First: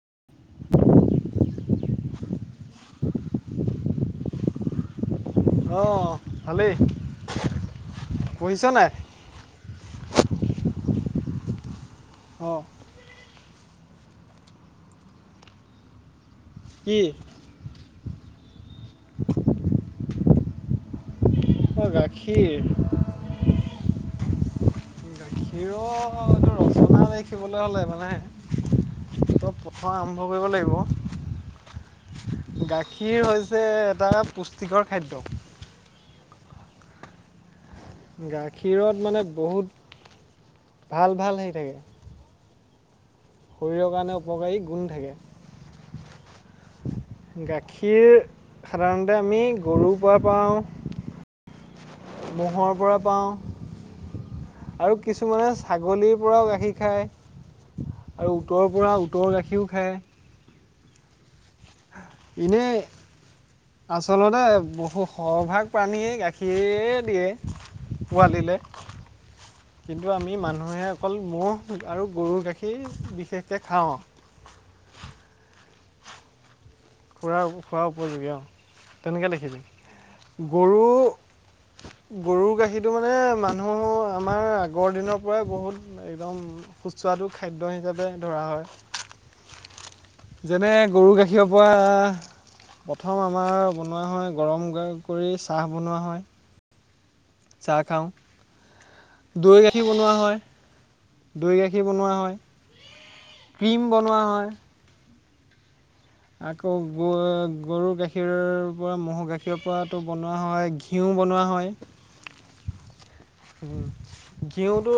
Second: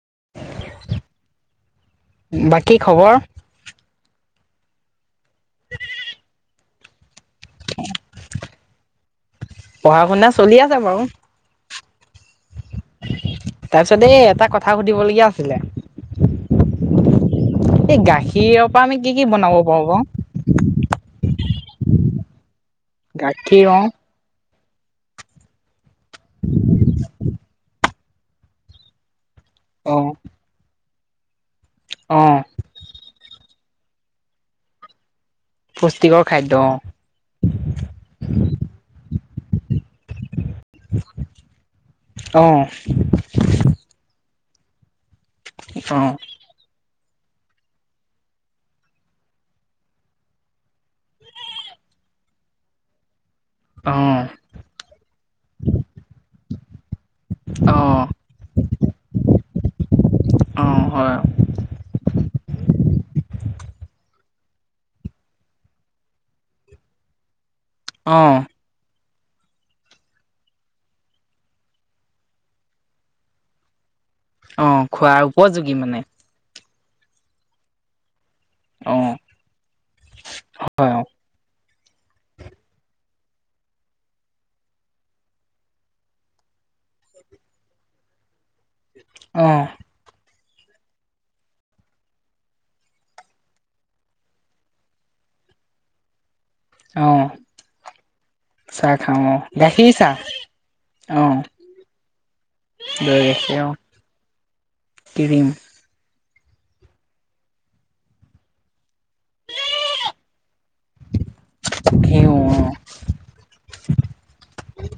[inaudible] বাকী খবৰ? অ, ভালেই। [inaudible] পঢ়িছ নাই? পঢ়া শুনা চলি আছে বাৰু। অ, তাৰ পিছত দ এটা কথা সুধিবলগীয়া আছিলে। কি? এই গাখীৰৰ পৰা আমি কি, কি বনাব পাৰো বাৰু? অ, গাখীৰ গাখীৰ, অ' কিৰ এইটো ৰচনা দেখিবলৈ হলে মানে হয় অ আৰম্ভ কৰিব লাগিব। অ'। গাখীৰ হৈছে এটা পুষ্টিকৰ খাদ্য। পুষ্টিকৰ খাদ্য অ'। গাখীৰত মানে বহুত ভাল, ভাল হে থাকে। অ'। শৰীৰৰ কাৰণে উপকাৰী গুণ থাকে। অহ। গাখীৰ সাধাৰণতে আমি গৰুৰ পৰা পাওঁ। ম'হৰ পৰা পাওঁ। অ'। আৰু কিছুমানে ছাগলীৰ পৰাও গাখীৰ খাই অ আৰু উতৰৰ পৰা উতৰৰ গাখীৰও খায়। অ, হয়। এনেই আচলতে বহু সৰভাগ প্ৰাণীয়ে গাখীৰৰে দিয়ে। অ পোৱালিলে। কিন্তু আমি মানুহে অকল ম'হ আৰু গৰুৰ গাখীৰ বিশেষকৈ খাওঁ। অ, খোৱাৰ উপযোগী মানে। খুুৰৰা, খুৰ উপযোগী আৰু অ তেনেকৈ দেখিছে গৰু হয় গৰুৰ গাখীৰটো মানে মানুহ আমাৰ আগৰ দিনৰ পৰাই বহুত একদম সুস্বাদু খাদ্য হিচাপে ধৰা হয়। [inaudible] যেনে গৰু গাখীৰক বা প্ৰথম আমাৰ বনোৱা হয়। গৰম কৰি চাহ বনোৱা হয়। অ'। চাহ খাওঁ চাহ খাওঁ অ দৈ গাখীৰ বনোৱা চাহ হয়। অ দৈ গাখীৰ বনোৱা দৈ গাখীৰ হয়। অ ক্ৰীম বনোৱা হয়। ক্ৰীম। আকৌ গ-গৰু গাখীৰৰ পৰা ম'হৰ গাখীৰ পৰাতো বনোৱা হয় ঘী ঘিউ বনোৱা হয়। ঘিউ অ'। ঘিউটো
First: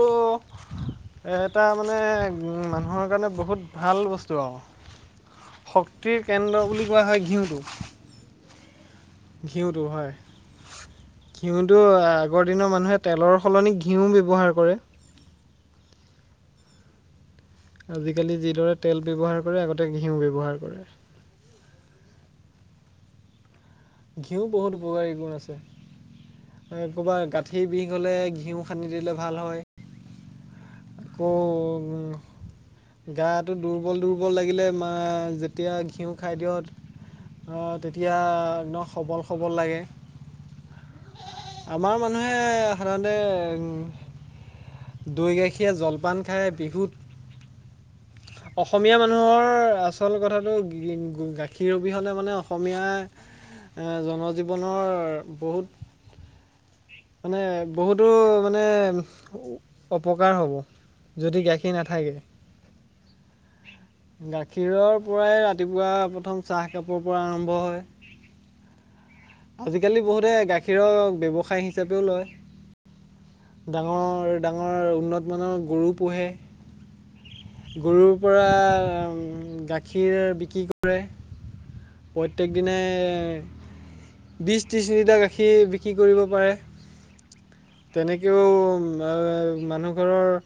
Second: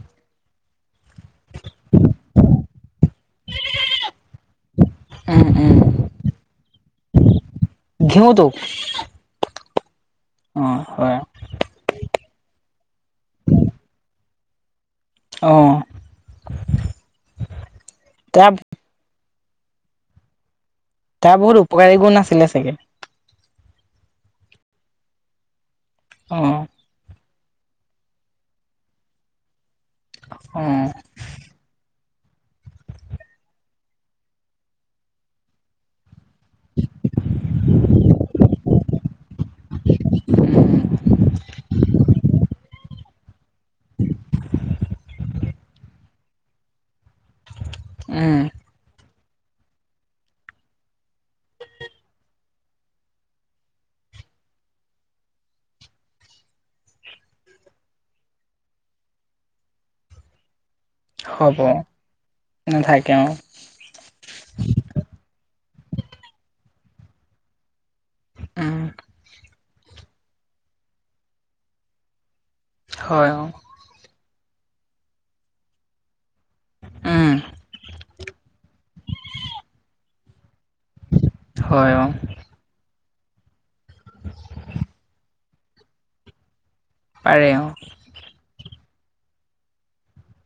এটা মানে মানুহৰ কাৰণে বহুত ভাল বস্তু। উম উম শক্তিৰ কেন্দ্ৰ বুলি কোৱা হয় ঘিঁউটো। ঘিউটো। ঘিউটো হয়। অ, হয়। ঘিউটো আগৰ দিনৰ মানুহে তেলৰ সলনি ঘিউ ব্যৱহাৰ কৰে। অ'। আজিকালি তাৰ যিদৰে তেল ব্যৱহাৰ কৰে, আগতে ঘিউ ব্যৱহাৰ কৰে। তাৰ বহুত উপকাৰী গুণ আছিলে চাগে। ঘিউ বহুত উপকাৰী গুণ আছে। অ'। ক'ৰবাত গাঁঠিৰ বিষ হ'লে ঘিউ সানি দিলে ভাল হয় অ আকৌ গাটো দুৰ্বল দুৰ্বল লাগিলে মা যেতিয়া ঘিউ খাই দিয়ক তেতিয়া সবল সবল লাগে আমাৰ মানুহে সাধাৰণতে উম দৈ গাখী পখীয়ে জলপান খায় বিহুত উ অসমীয়া মানুহৰ আচল কথাটো গাখীৰ অবিহলে মানে অসমীয়া এ জনজীৱনৰ বহুত মানে বহুতো মানে অপকাৰ হ'ব যদি হ'ব গাখীৰ নাথাকে গাখীৰৰ পৰাই ৰাতিপুৱা প্ৰথম চাহ কাপৰ পৰা আৰম্ভ হয় উ আজিকালি বহুতে গাখীৰৰ ব্য্ৱসায় হিচাপেও লয় হয় ডাঙৰ ডাঙৰ উন্নতমানৰ গৰু পোহে উম, গৰুৰ পৰা গাখীৰ বিক্ৰী কৰ হয় অ', প্ৰত্যেক দিনে বিশ ত্ৰিশ মিনিটাৰ সি বিক্ৰী কৰিব পাৰে পাৰে অ তেনেকৈও মানুহ ঘৰৰ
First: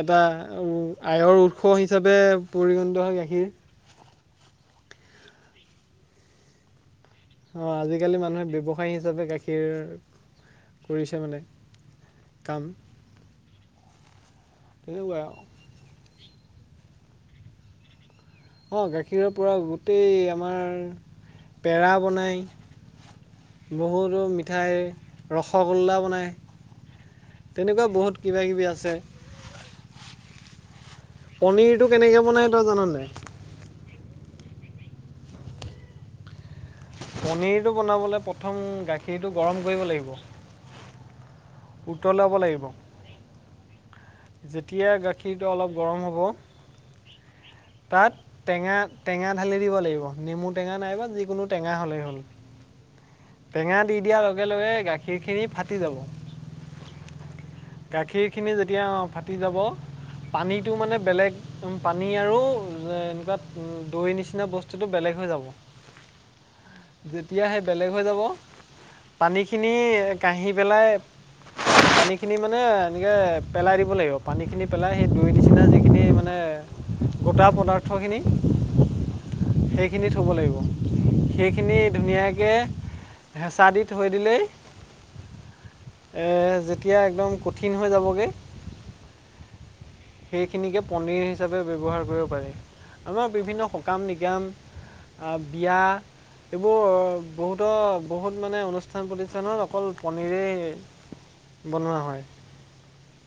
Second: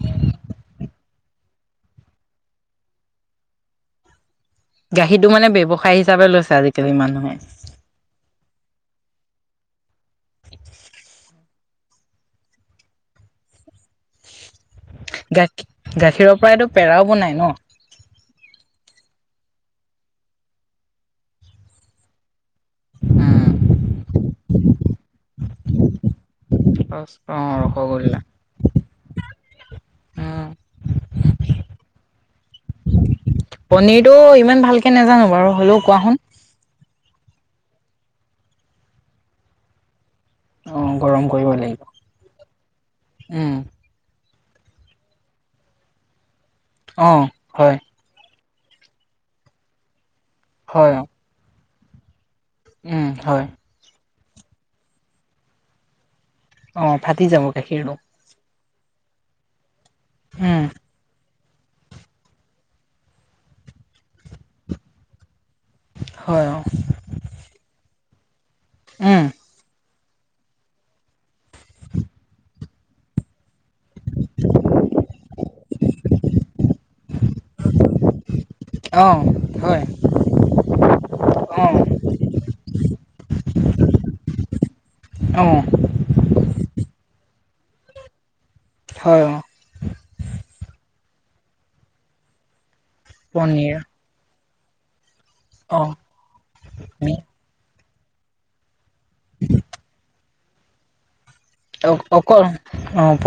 এটা আয়ৰ উৎস হিচাপে পৰিগণিত হয় গাখীৰ গাখীৰটো মানে ব্যৱসায় হিচাপে লৈছে আজিকালি মানুহে অঁ আজিকালি মানুহে ব্যৱসায় হিচাপে গাখীৰ কৰিছে মানে কাম তেনেকুৱা গাখীৰ গাখীৰৰ পৰা এইটো পেৰাও বনাই ন অঁ গাখীৰৰ পৰা গোটেই আমাৰ পেৰা উম, বনায় বহুতো মিঠাই ৰসগোল্লা বনায় অ', তেনেকুৱা ৰসগোল্লা বহুত কিবা কিবি আছে উম, পনীৰটো কেনেকৈ বনায় তই জানানে পনিৰটো ইমান ভালকে নোজানো বাৰু হ'লেও কোৱা শুোন পনীৰটো বনাবলৈ প্ৰথম গাখীৰটো গৰম কৰিব লাগিব অ গৰম কৰিব লাগিব উত্তৰ ল'াব লাগিব উম যেতিয়া গাখীৰটো অলপ গৰম হ'ব অঁ হয় তাত টেঙা টেঙা ঢালি দিব লাগিব নেমু টেঙা হয়, নাইব অ', যিকোনো টেঙা হ'লেই হ'ল হয় টেঙা দি দিয়াৰ লগে লগে গাখীৰখিনি ফাটি যাব অ ফাটি যাব গাখীৰ খীৰখিনি যেতিয়া ফাটি যাব উম, পানীটো মানে বেলেগ এক পানী আৰু এনেকুৱা দৈ নিচিনা বস্তুটো বেলেগ হৈ যাব হয় যেতিয়া সে বেলেগ হৈ যাব উম পানীখিনি কহি পেলাই উ পানীখিনি মানে এনেকৈ পেলাই দিব লাগিব পানীখিনি পেলাই সেই দুই নিচিনা যিখিনি মানে গোটা পদাৰ্থখিনি অ', হয়, সেইখিনি থ'ব লাগিব সখিনি অ', ধুনীয়াকৈ হেঁচা দি থৈ দিলেই অ'। যেতিয়া একদম কঠিন হৈ যাবগৈ। হয়, অ'। সেইখিনিকে পনীৰ হিচাপে ব্যৱহাৰ কৰিব পাৰি আমাৰ বিভিন্ন পনীৰ সকাম, নিকাম বিয়া অ', এইবোৰ আমি বহুতো, বহুত মানে অনু প্ৰতিষ্ঠান, প্ৰতিষ্ঠানত অকল পনীৰে অ, অকল অ, প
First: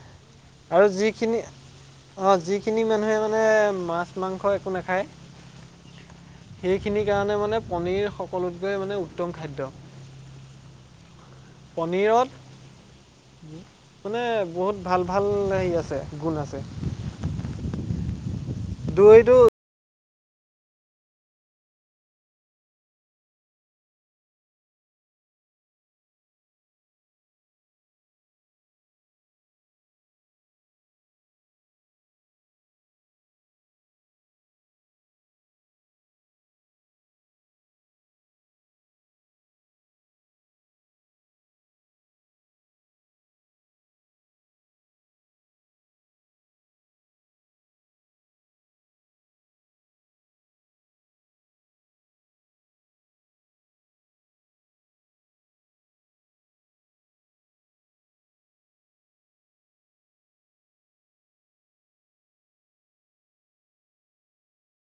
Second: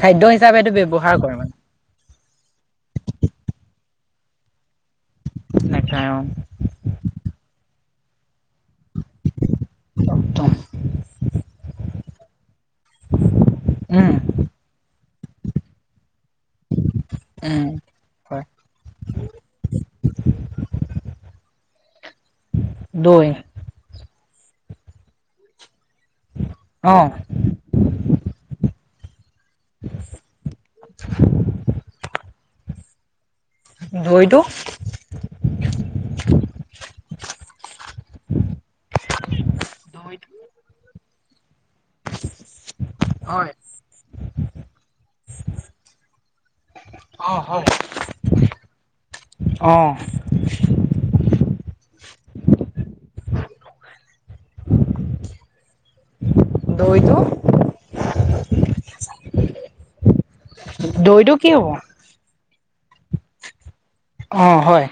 খাদ্যয় আৰু যিখিনি অ, যিখিনি মানুহে মানে মাছ, মাংস একো নাখায়। নেখায় অ'। সেইখিনিৰ কাৰণে মানে পনীৰ সকলোতকৈ মানে উত্তম খাদ্য। ত পনীৰত উম, মানে বহুত ভাল। ভাল আহি আছে গুণ আছে। উম। হয়, দুই, দুই দুই। অ'। [inaudible] দৈ টো? হয়। অ, হয়, আহ। দৈ টো? দৈ টো কি হ'ব? অ, হয়।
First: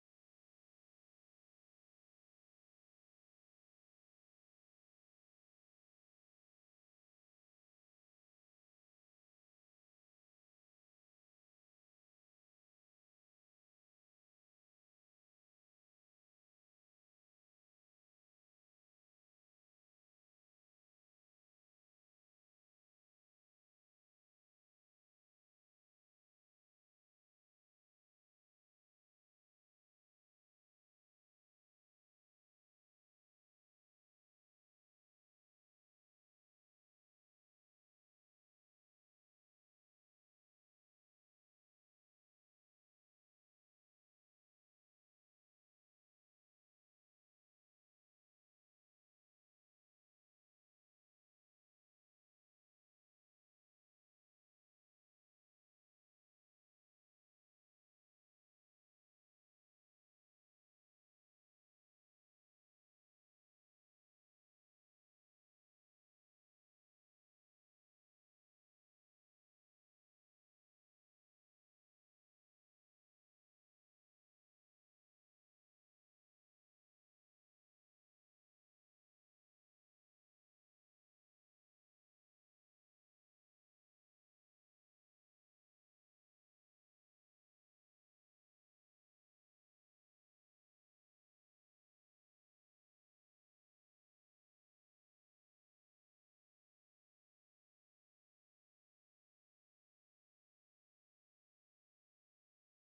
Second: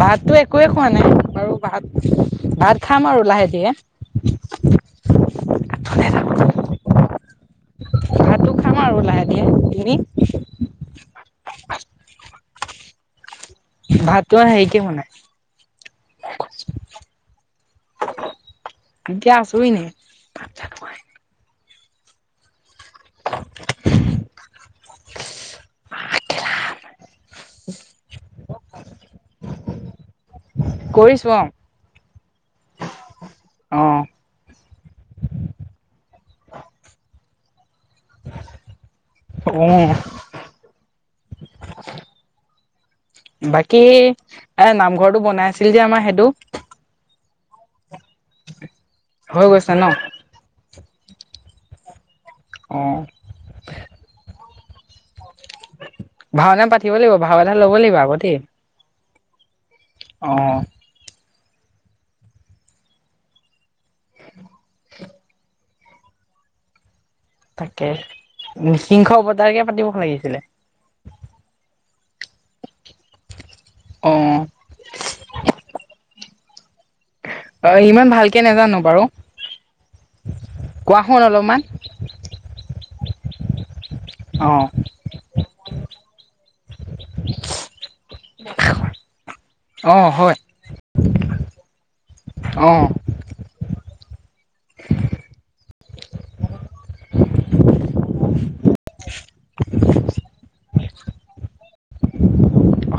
ভাতটো একোৱে খোৱা নাই বাৰু, ভাত, ভাত খাম আৰু লাহে ধীৰে‌। [inaudible] ভাতটো খাম আৰু লাহে ধীৰে সেইখিনি ভাতো আৰু হেৰিকে বনাই। গছইনে। [inaudible] [inaudible] কৰিছো অ'। অ'। [unintelligible] বাকী এ নামঘৰটো বনাই আছিল যে আমাৰ সেইটো। হৈ গৈছে ন'। অ'। ভাওনা পাতিব লাগিব ভাও এটা ল'ব লাগিব আকৌ দেই। অ'। তাকে নিসিংশ অবতাৰকে পাতিব পাৰিছিলে। অঁ'। অ' ইমান ভালকে নাজানো বাৰু কোৱা শোন অলপমান। অ'। অ' হয়। অ'।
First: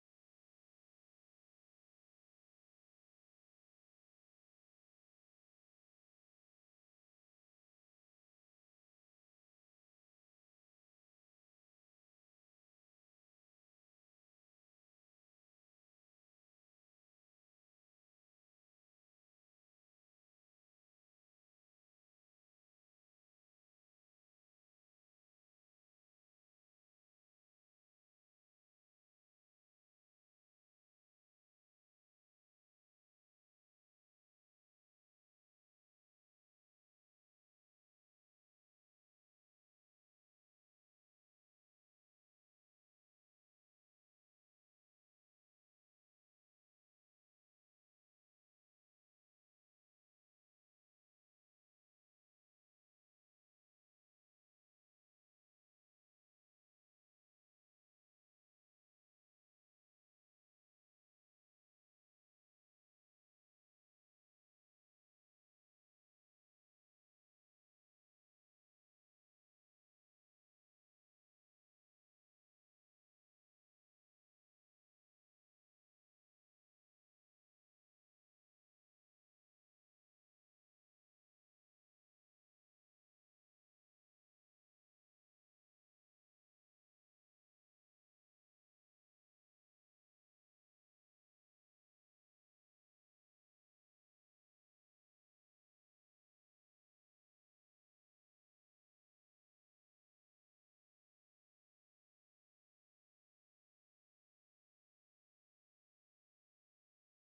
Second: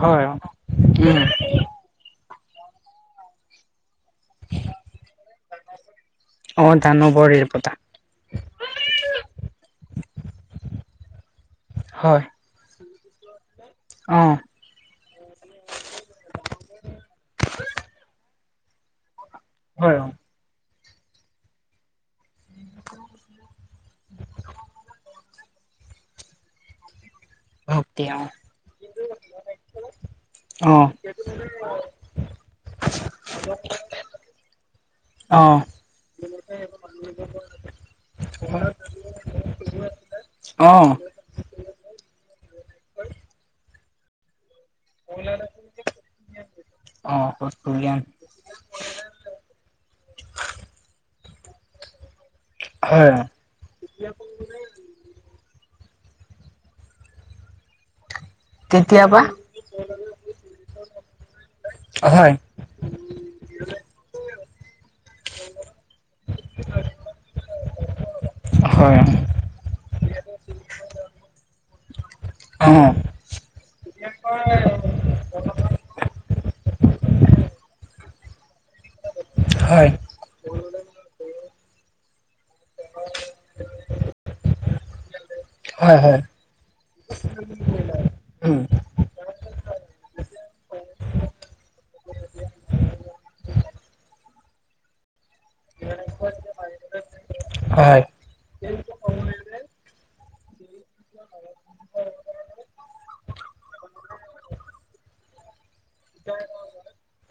হয় [unintelligible] উম। অ', দানৱৰ এইপতা। হয়। [inaudible] অ'। হয় অ'। তেওঁ। অ অ অ অ হয় কেতিয়াবা। অ', হয়। হয়। অ হয় হয়' হয়। উম হয়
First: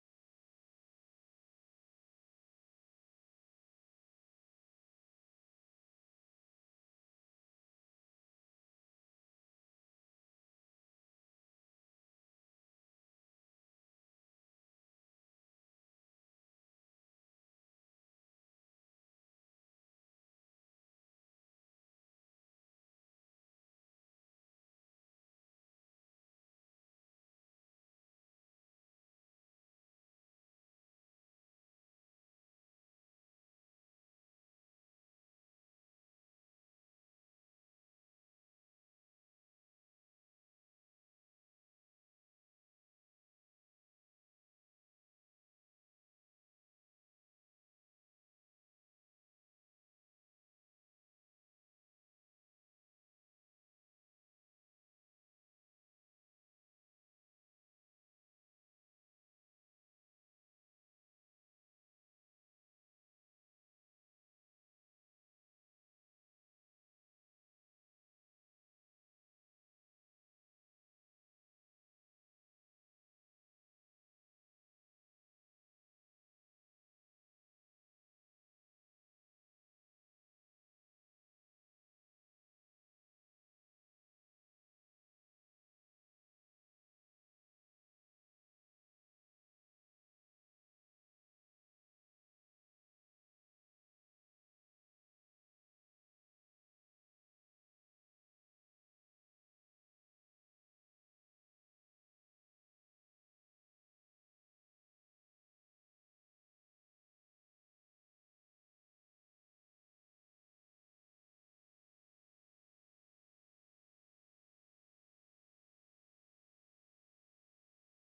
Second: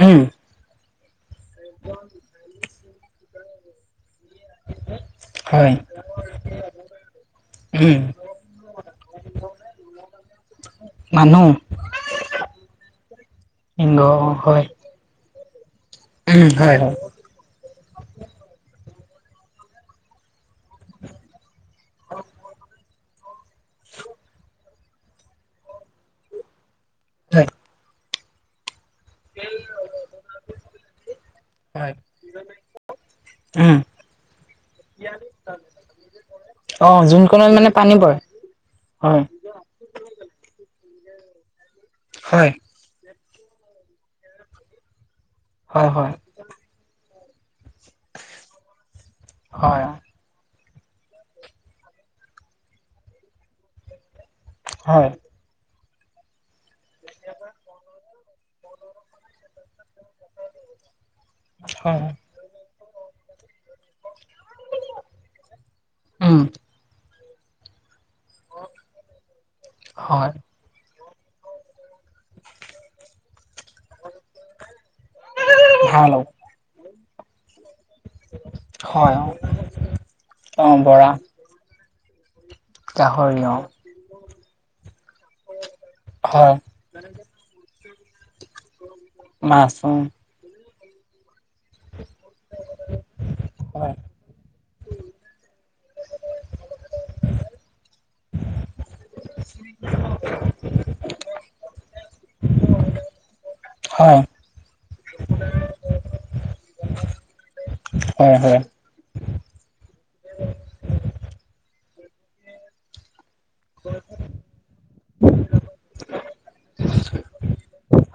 উম হয় উম মানুহ। [unintelligible] গ হয়। উম, হয়, হয়। হয় হয় উম অ, যোন কণত মানে পানী পৰে, হয়। হয়। হয়, হয়। হয়। হয় হয় হয় উম হয়। ভাল। হয়, অ'। অ, বৰা। গাহৰি অ'। হয়। মাছ উম। হয় হয় হয়, হয়।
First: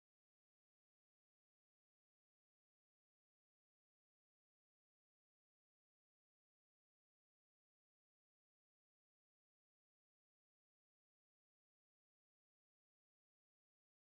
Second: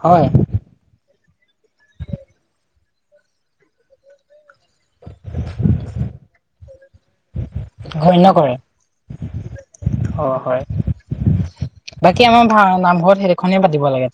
হয়। ঘন্য কৰে। অ, হয়। বাকী আমাৰ ভা নামঘৰত সেইদুখনে পাতিব লাগে।